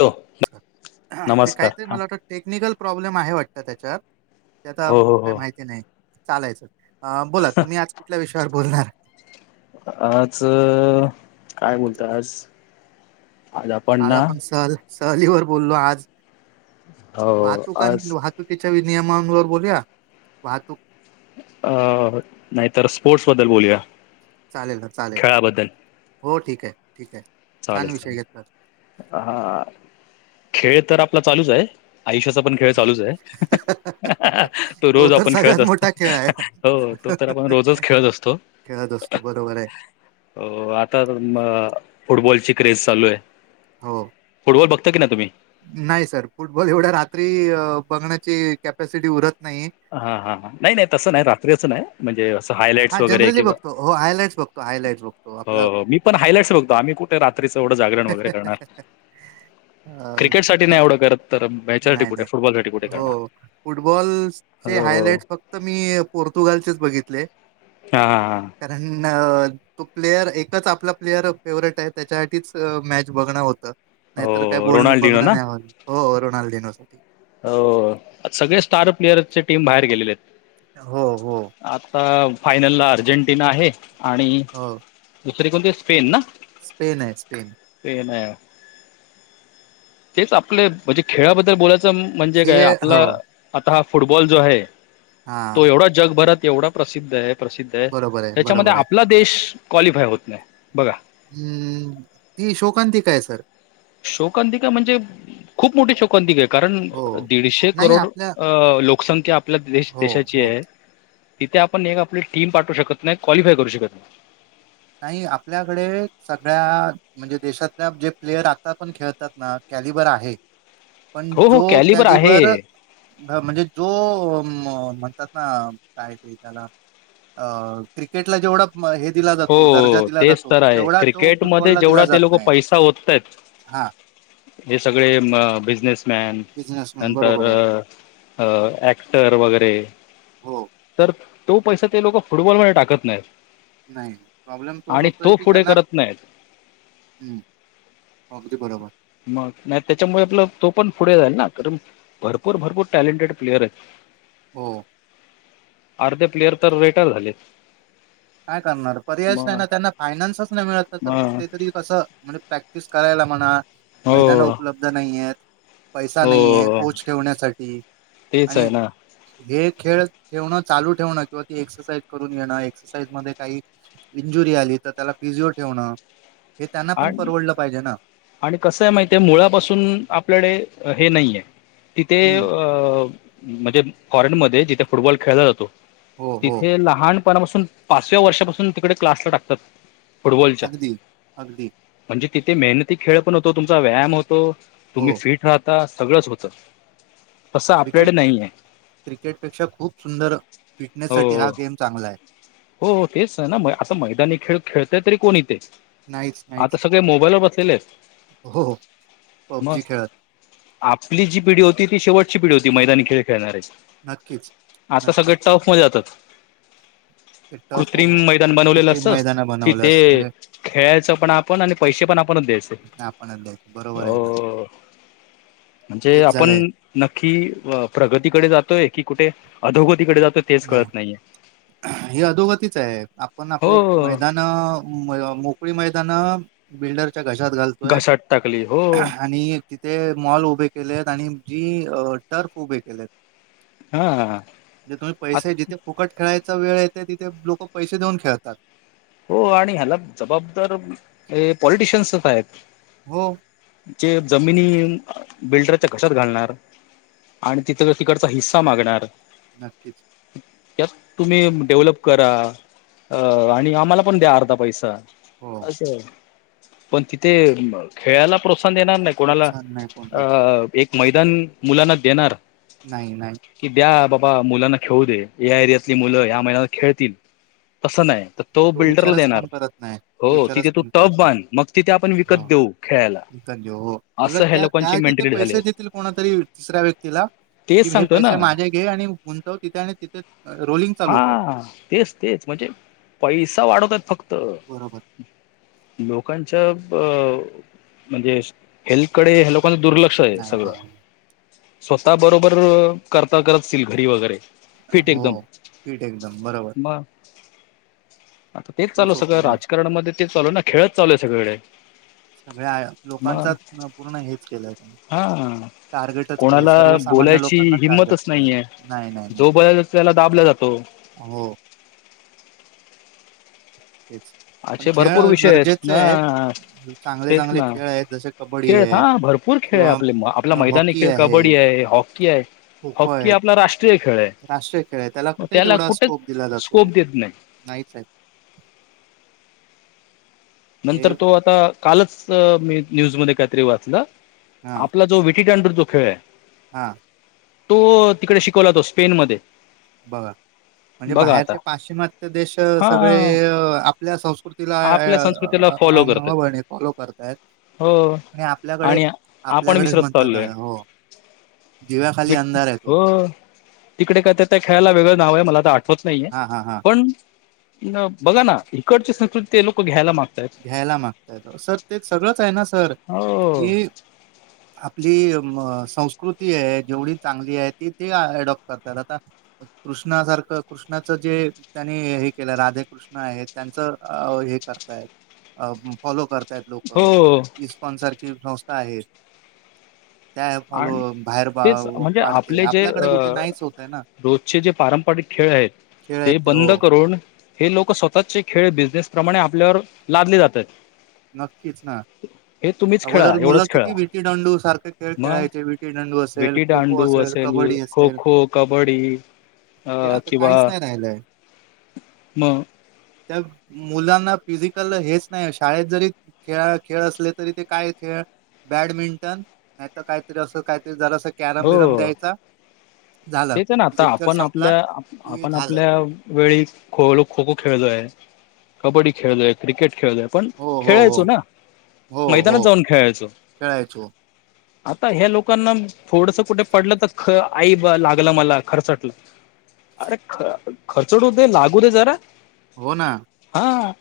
Hello ते नमस्कार कायतरी मला वाट टेक्निकल प्रॉब्लेम आहे वाटत त्याच्यात त्याता हो हो हो काय माहिती नाही चालायचं. बोला तुम्ही आज कुठल्या विषयावर बोलणार. आज काय बोलता आज. आज काल ना आपण सहल सहलीवर बोललो आज हो वाहतूक आज वा चुकीच्या नियमांवर बोलूया वाहतूक अ नाही तरर स्पोर्ट्स बद्दल बोलूया. चालेल ना चालेल खेळाबद्दल हो ठीक आहे ठीक आहे. छान चालेल विषय चालेल. घेतला. हा खेळ तर आपला चालूच आहे आयुष्याचा पण खेळ हो. चालूच आहे. तो रोज तर आपण खेळत सगळ्यात असतो मोठा खेळ आहे. हो तो तर आपण रोजच खेळत असतो. खेळत असतो बरोबर आहे. हो आता म फुटबॉलची क्रेज चालू आहे. हो. फुटबॉल बघता की नाय तुम्ही नाही सर फुटबॉल एवढ्या रात्री अ बघण्याची कॅपॅसिटी उरत नाही. हा हा नाही नाही तसं नाही रात्री अस नाही. म्हणजे असं हायलाइट्स हा वगैरे जनरली किंवा बघतो. हो हायलाइट्स बघतो, हायलाइट्स बघतो. हो आपलं हो मी पण हायलाईट्स बघतो आम्ही कुठे रात्रीच एवढं जागरण वगैरे करणार. अं, क्रिकेट साठी अ, नाही एवढं करत तर याच्यासाठी कुठे फुटबॉलसाठी कुठे करणार. फुटबॉल चे हो. हायलाइट फक्त मी पोर्तुगालचेच बघितले. हा हा हा हा कारण तो प्लेयर एकच आपला प्लेअर फेवरेट आहे त्याच्यासाठीच मॅच बघणं होतं. नाहीतर काय हो बोल रोनाल्डिनो बघणं ना? नाही आ हो रोनाल्डीनो साठी हो सगळे स्टार प्लेअर चे टीम बाहेर गेलेले येत. हो, हो, आता फायनल ला अर्जेंटिना आहे आणि हो. दुसरी कोणती स्पेन ना स्पेन आहे स्पेन स्पेन आहे हेच आपले म्हणजे खेळाबद्दल बोलायचं म्हणजे काय खेळ हो. आपला आता हा फुटबॉल जो आहे तो हां. एवढा जगभरात एवढा प्रसिद्ध आहे प्रसिद्ध आहे बरोबर त्याच्यामध्ये बरोबर आहे. आपला देश क्वालिफाय होत नाय बघा हम्म ती शोकांतीका हाय सर शोकांंतिका म्हणजे खूप मोठी शोकांंतिका कारण हो. दीडशे नाही करोड आपल्या अ लोक लोकसंख्या आपल्या देश हो, देशाची हो. आहे. तिथे आपण एक आपली टीम पाठू शकत नाय क्वालिफाय करू शकत नाय. नाही आपल्याकडे सगळ्या म्हणजे देशातल्या जे प्लेयर आता पण खेळतात ना कॅलिबर आहे. पण हो हो जो आहे. कॅलिबर म्हणजे जो म म्हणतात ना काय ते त्याला अ क्रिकेटला जेवढा हे दिला जा हो तेच तर आहे क्रिकेटमध्ये फुटबॉलला दिला जेवढा जात ते लोक नाही. पैसा ओततायेत. हां, हे सगळे म अ बिझनेस मॅन बिझनेसमन नंतर बरोबर आहे. अ ऍक्टर वगैरे हो, तर तो पैसा ते लोक फुटबॉलमध्ये टाकत नाहीत. नाही. प्रॉब्लेम तोच आणि होतोय तो की पुढे त्यांना करत नाहीत ह् अगदी बरोबर मग नाय त्याच्यामुळे आपला तो पण पुढे जाईल ना कारण भरपूर भरपूर टॅलेंटेड प्लेअर आहेत. हो. अर्धे प्लेयर तर रिटायर झाले. काय करणार पर्यायच नाय मग ना त्यांना फायनान्सच नाय मिळत तर मग ते तरी कसं म्हणजे प्रॅक्टिस करायला म्हणा हो मैदाानं उपलब्ध नाहीयेत. पैसा नाहीये हो कोच ठेवण्यासाठी तेच आणि आहे ना हे खेळ ठेवण चालू ठेवणं किंवा ती एक्सरसाईज करून घेणं एक्स एक्सरसाईझ मध्ये काही इंजुरी आली तर त्याला पी जी ओ ठेवण. हे त्यांना पण आणि परवडलं पाहिजे ना आणि कसं आहे माहिती आहे मुळापासून आपल्याकडे हे नाहीये तिथे अ हम्म अ म्हणजे फॉरेन मध्ये जिथे फुटबॉल खेळला जातो हो हो तिथे लहान पणापासून पाचव्या वर्षापासून तिकडे क्लासला टाकतात. फुटबॉलच्या अगदी अगदी म्हणजे तिथे मेहनती खेळ पण होतो तुमचा व्यायाम होतो हो तुम्ही फिट राहता सगळंच होतं. तसं क्रिकेट आपल्याकडे नाही आहे क्रिकेटपेक्षा खूप सुंदर फिटनेस साठी हो हा गेम चांगला आहे. हो हो तेच आहे ना असं मैदानी खेळ खेळतय तरी कोणी येते. नाहीच आता नाहीच सगळे मोबाईलवर बसलेले हो हो आहेत पबजी मस्. खेळत आपली जी पिढी होती ती शेवटची पिढी होती मैदानी खेळ खेळणार्याची. नक्कीच आता नक्कीच सगळे टाफ मजा जात. एक टफ बनवलेलं कृतिम असतं मैदाना बनवलं असतं तिथे म्हणजे. खेळायचं पण आपण आणि पैसे पण आपणच द्यायचे आपणच द्यायचं बरोबर आहे ना हो. म्हणजे तेच झालंय आपण. नक्की प्रगतीकडे जातोय की कुठे अधोगतीकडे जातोय. तेच नाही कळत नाहीये हे अधोगतीच आहे आपण आपले हो मैदान. मोकळी मैदाानं बिल्डरच्या घशात घालतोय घसाट टाकली हो आणि. ते मॉल उभे केले आहेत आणि जी टर्फ उभे केलेत. हा हा. म्हणजे तुम्ही पैसे जिथे फुकट खेळायचा वेळेते तिथे लोक पैसे देऊन खेळतात. हो आणि ह्याला जबाबदार पॉलिटिशयन्सच आहेत. हो. ज जमिनी बिल्डरच्या कशात घालणार. आणि तिथं तिकडचा हिस्सा मागणार. नक्कीच. त्यात तुम्ही डेव्हलप करा अ आणि आम्हाला पण द्या अर्धा पैसा. हो अ पण तिथे खेळायला प्रोत्साहन देणार नाही. कोणाला प्रोत्साहन नाही कोण देत अ एक मैदान मुलांना देणार. नाही नाही. कि द्या बाबा मुलांना खेळू दे या एरियातली मुलं या्या महिलांना खेळतील. तं नाही. तो बिल्डरला विचारच देणार कोण करत नाही तो हो तिथे विचारच तू कोण करत टब नाही बध मग तिथे आपण विकत देऊ. खेळायला ज हो असं उलट ह्या त्या त्या लोकांची तथ मेंटेलिटी झाली पैसे देतील कोणातरी तिसऱ्या व्यक्तीला. तेच कि हे सांगतो ना पैसे माझे घे आणि गुंतव तिथे आणि तिथे रोलिंग चालू कर. हा तेच तेच म्हणजे पैसा वाढवतात फक्त. बरोबर लोकांच्या अ म्हणजे हेल्थकडे लोकांच दुर्लक्ष. क्ष नाही सगळ नाही नाही. स्वतः बरोबर करता करत घरी वगैरे. हो पीट एकदम बरोबर. वा. आता तेच चालू तोच होतो सगळं ना राजकारणमध्ये तेच चालूय ना खेळच चालू आहे सगळीकडे. सगळ्या मग लोकांचा पूर्ण हेच केलंय त्यांनी. हा. टार्गेटच केलंय कोणाला सर्वसामान्य बोलायची लोकांनाच टार्गेट हिंमतच केलंय नाहीये नाही नाही नाही. जो बोलायला त्याला दाबला जातो हो. तेच्. अछे भरपूर विषय आहेत ना. चांगले तेच चांगले ना खेळ आहेत जसे कबड्डी खेळ हा आहे भरपूर खेळ आहे किंवा आपले आपला मैदानी खेळ कबड्डी आहे हॉकी. क आहे. खो खो आहेत हॉकी आपला राष्ट्रीय खेळ आहे राष्ट्रीय खेळ आहे मग कुठे त्याला तेवढा कुठेच स्कोप दिला स्कोप जातो देत नाही. नाहीच. ते नंतर तो आता कालच मी न्यूज म काहीतरी वाचला हा आपला जो. अंडर दोखेय. हा. तो तिकडे शिकवला तो स्पेन मध्ये. बघा. म्हणजे बाहेरचे पाश्चिमात्य देश सगळे हा आपल्या संस्कृतीला. आपल्या संस्कृतीला फॉलो करतात मबणी फॉलो करतायत. हो आणि आपल्याकडे आणि आपण आपल्याकडेच विसरत म्हणतात चाललोय हो दिव्या खाली अंधार आहे हो तिकडे कात त्या खेळायला वेगळं नाव आहे मला तर आठवत नाहीये हा हा हा पण बघा ना इकडची संस्कृती लोक घ्यायला मागत घ्यायला मागताय सर ते सगळंच आहे ना सर हो, की आपली संस्कृती आहे जेवढी चांगली आहे ती ते अडॉप्ट करतात आता कृष्णा सारखं कृष्णाचं जे त्यांनी हे केलं राधेकृष्ण कृष्ण आहे त्यांच हे करताय अ फॉलो करताय लोक हो इस्कॉन सारखी संस्था आहेत त्या फॉलो आणि बाहेर तेच म्हणजे वाढते आपले जे अ आपल्याकडे कुठे नाहीच होतय ना रोजचे जे पारंपरिक खेळ आहेत खेळ आहेत ते हो बंद करून- हे लोक स्वतःचे खेळ बिझनेस प्रमाणे आपल्यावर लादले जाते- नक्कीच ना हे तुम्हीच खेळा, एवढंच खेळा. विटी दांडू सारखे- खेळ मग खेळायचे विटीदांडू असेल विटी खो-खो दांडू असेल कबड्डी खो असेल- खो, कबड्डी अ ते आता किंवा काहीच नाही राहिलंय. मग... त्या मुलांना फिजिकल हेच नाही अशे- शाळेत जरी खेळा, खेळ असले तरी ते काय खेळ- बॅडमिंटन नाही तर काहीतरी असं काहीतरी झालं अस कॅरम बिरम हो द्यायचा- झालं तेच ना आता लेक्चर आपण संपला आपल्या, की आपण झालं आपल्या- वेळी खो खो-खो खेळलोय, कबड्डी खेळलोय, क्रिकेट खेळलोय. पण हो हो हो खेळायचो ना हो हो मैदानात जाऊन खेळायचो. खेळायचो आता ह्या लोकांना थोडस कुठे पडलं तर ख आई लागल- मला खरचटलं अरे खरचटूदे लागू दे जरा- हो ना हा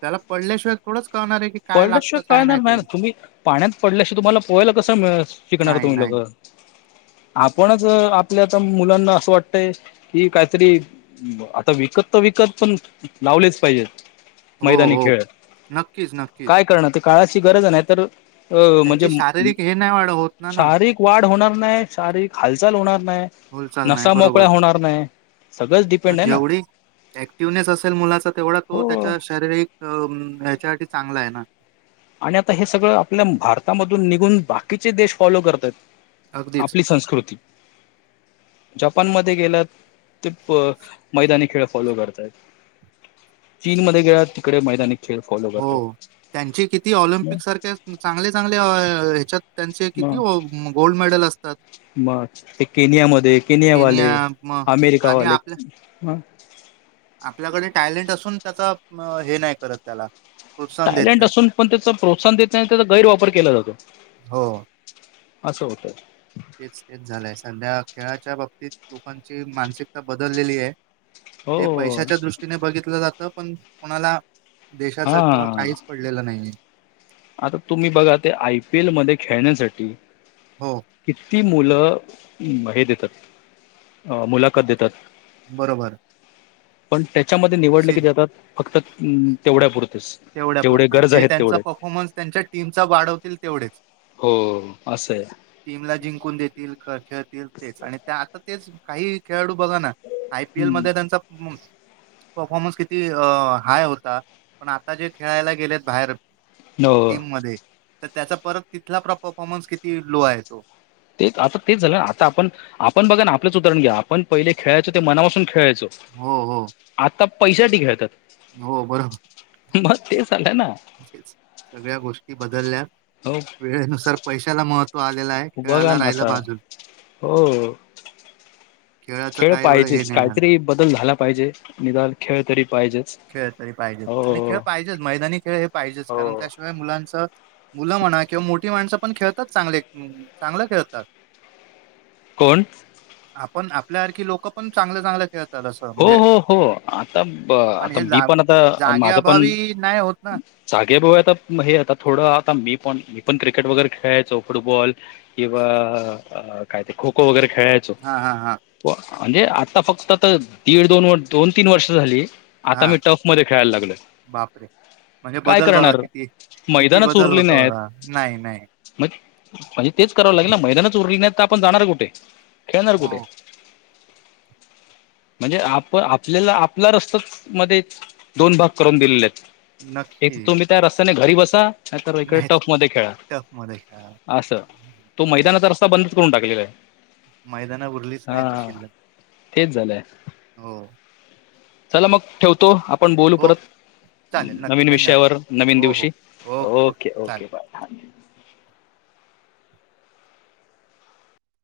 त्याला पडल्याशिवाय थोडच कळणार ये- पडल्याशिवाय काळणार नाही ना तुम्ही पाण्यात पडल्याशिवाय तुम्हाला पोहायला कसं शिकणार नाही तुम्ही नाही लोक? आपणच आपल्या आता मुलांना असं वाटतय कि काहीतरी- आता विकत तर विकत पण लावलेच पाहिजेत मैदानी खेळ. मग काय करणार ते काळाची गरज नाही तर अ म्हणजे त्यांची शारीरिक हे नाही वाढ होत ना ना शारीरीक- वाढ होणार नाही, शारीरिक हालचाल होणार नाही, बोलचाल नाही नसा मोकळ्या बरोबर होणार नाही. सगळच किती- जेवढी ऍक्टिवनेस असेल मुलाचा तेवढा तो हो त्याच्या शारीरिक- अ ह्याच्यासाठी चांगला आहे ना- आणि आता हे सगळं आपल्या भारतामधून निघून बाकीचे देश फॉलो करत आहेत. अगदीच. आपली संस्कृती... जपानमध्ये गेला ते मैदानी खेळ फॉलो करतायेत- चीन मध्ये गेला तिकडे मैदानी खेळ फॉलो करतात- त्यांची किती म ऑलिम्पिकसारख्या चांगले चांगल्या ह्याच्यात- त्यांचे म किती गोल्ड मेडल असतात- मग ते केनियामध्ये, केनियावाले, केनिया मग आणि अमेरिकावाले- आपल्या आपल्याकडे टॅलेंट असून त्याचा हे नाही करत त्याला- प्रोत्साहन देत टॅलेंट नाहीत. असुन पण त्याच प्रोत्साहन देत नाही त्याचा गैरवापर केला जातो. हो. असं होतंय.... तेच तेच झालंय सध्या खेळाच्या बाबतीत लोकांची मानसिकता बदललेली आहे. ते हो पैशाच्या दृष्टीने बघितलं जातं पण कोणाला देशाच हा किंवा काहीच- पडलेलं नाहीये. आता तुम्ही बघा ते आय पी एल मध्ये खेळण्यासाठी- हो... किती मुलं हे देतात अ मुलाखत देतात. बरोबर. पण त्याच्यामध्ये निवडले सी की ते आता फक्त तेवढ्या पुुरतेच. तेवढ्या पुुरते जे त्यांचा परफॉर्मन्स त्यांच्या टीमचा वाढवतील तेवढेच. हो असंय. टीमला जिंकून देतील खेळतील तेच आणि त्या आता तेच काही खेळाडू बघा ना. आय पी एल हम्म मध्ये त्यांचा परफॉर्मन्स किती हाय होता. पण आता जे खेळायला गेलेत बाहेर हो टीम मध्ये. तर त्याचा परत तिथला परफॉर्मन्स किती लो आहे तो. ते आता तेच झालं ना आता आपण आपण बघा ना आपलंच उदाहरण घ्या आपण पहिले खेळायचो ते मनापासून खेळायचो. हो हो. आता पैश्यासाठी खेळतात. हो बर. मग ते सांगा ना. तेच सगळ्या गोष्टी बदलल्या हो वेळेनुसार पैशाला महत्त्व आलेलं आहे. बघा खेळाला ना राहिलं आता बाजूला हो खेळाचं खेळ काय एवढं हे पाहिजेच नाही. झालं काहीतरी बदल झाला पाहिजे निदान खेळ तरी पाहिजेच. खेळ तरी हो पाहिजेच आणि खेळ हो पाहिजेच मैदानी खेळ हे पाहिजेच कारण हो त्या य मुलांच मुलं म्हणा किंवा मोठी माणसं पण खेळतात चांगले चांगलं खेळतात. कोण? आपण आपल्याारखी लोक पण चांगल्या चांगल्या खेळ हो हो हो आता आता हे मी जा पण आता जागे माझं पण अभावी नाही होत ना जागे भाऊ आता हे आता थोडं आता मी पण मी पण क्रिकेट वगैरे खेळायचो फुटबॉल. किंवा काय ते खो खो वगैरे खेळायचो. हा हा हा म्हणजे आता फक्त तर दीड दोन दोन तीन वर्ष झाली. आता मी हा टफ मध्ये खेळायला लागलो. बापरे. म्हणजे काय बदल बघा करणार किती किती बदल होतो नाही नाही. म म्हणजे तेच करावं लागेल ना मैदानाच उरली नाही तर आपण जाणार कुठे खेळणार हो कुठे. म्हणजे आप आपल्याला आपला रस्ता मध्ये दोन भाग करून दिलेले आहेत. एक नक्की तुम्ही त्या रस्त्याने घरी बसा. नाही तर इकडे टफ मध्ये खेळ टफ मध्ये खेळा असं हम्म, तो मैदानात अस बंदच करून टाकलेलं आहे. मैदान उरलीच नाही तर हा शिल्लक तेच झालंय हो. चला मग ठेवतो. आपण बोलू हो परत चालेल नक्की नवीन धन्यवाद विषयावर नवीन हो दिवशी हो ओके ओके बाय. हां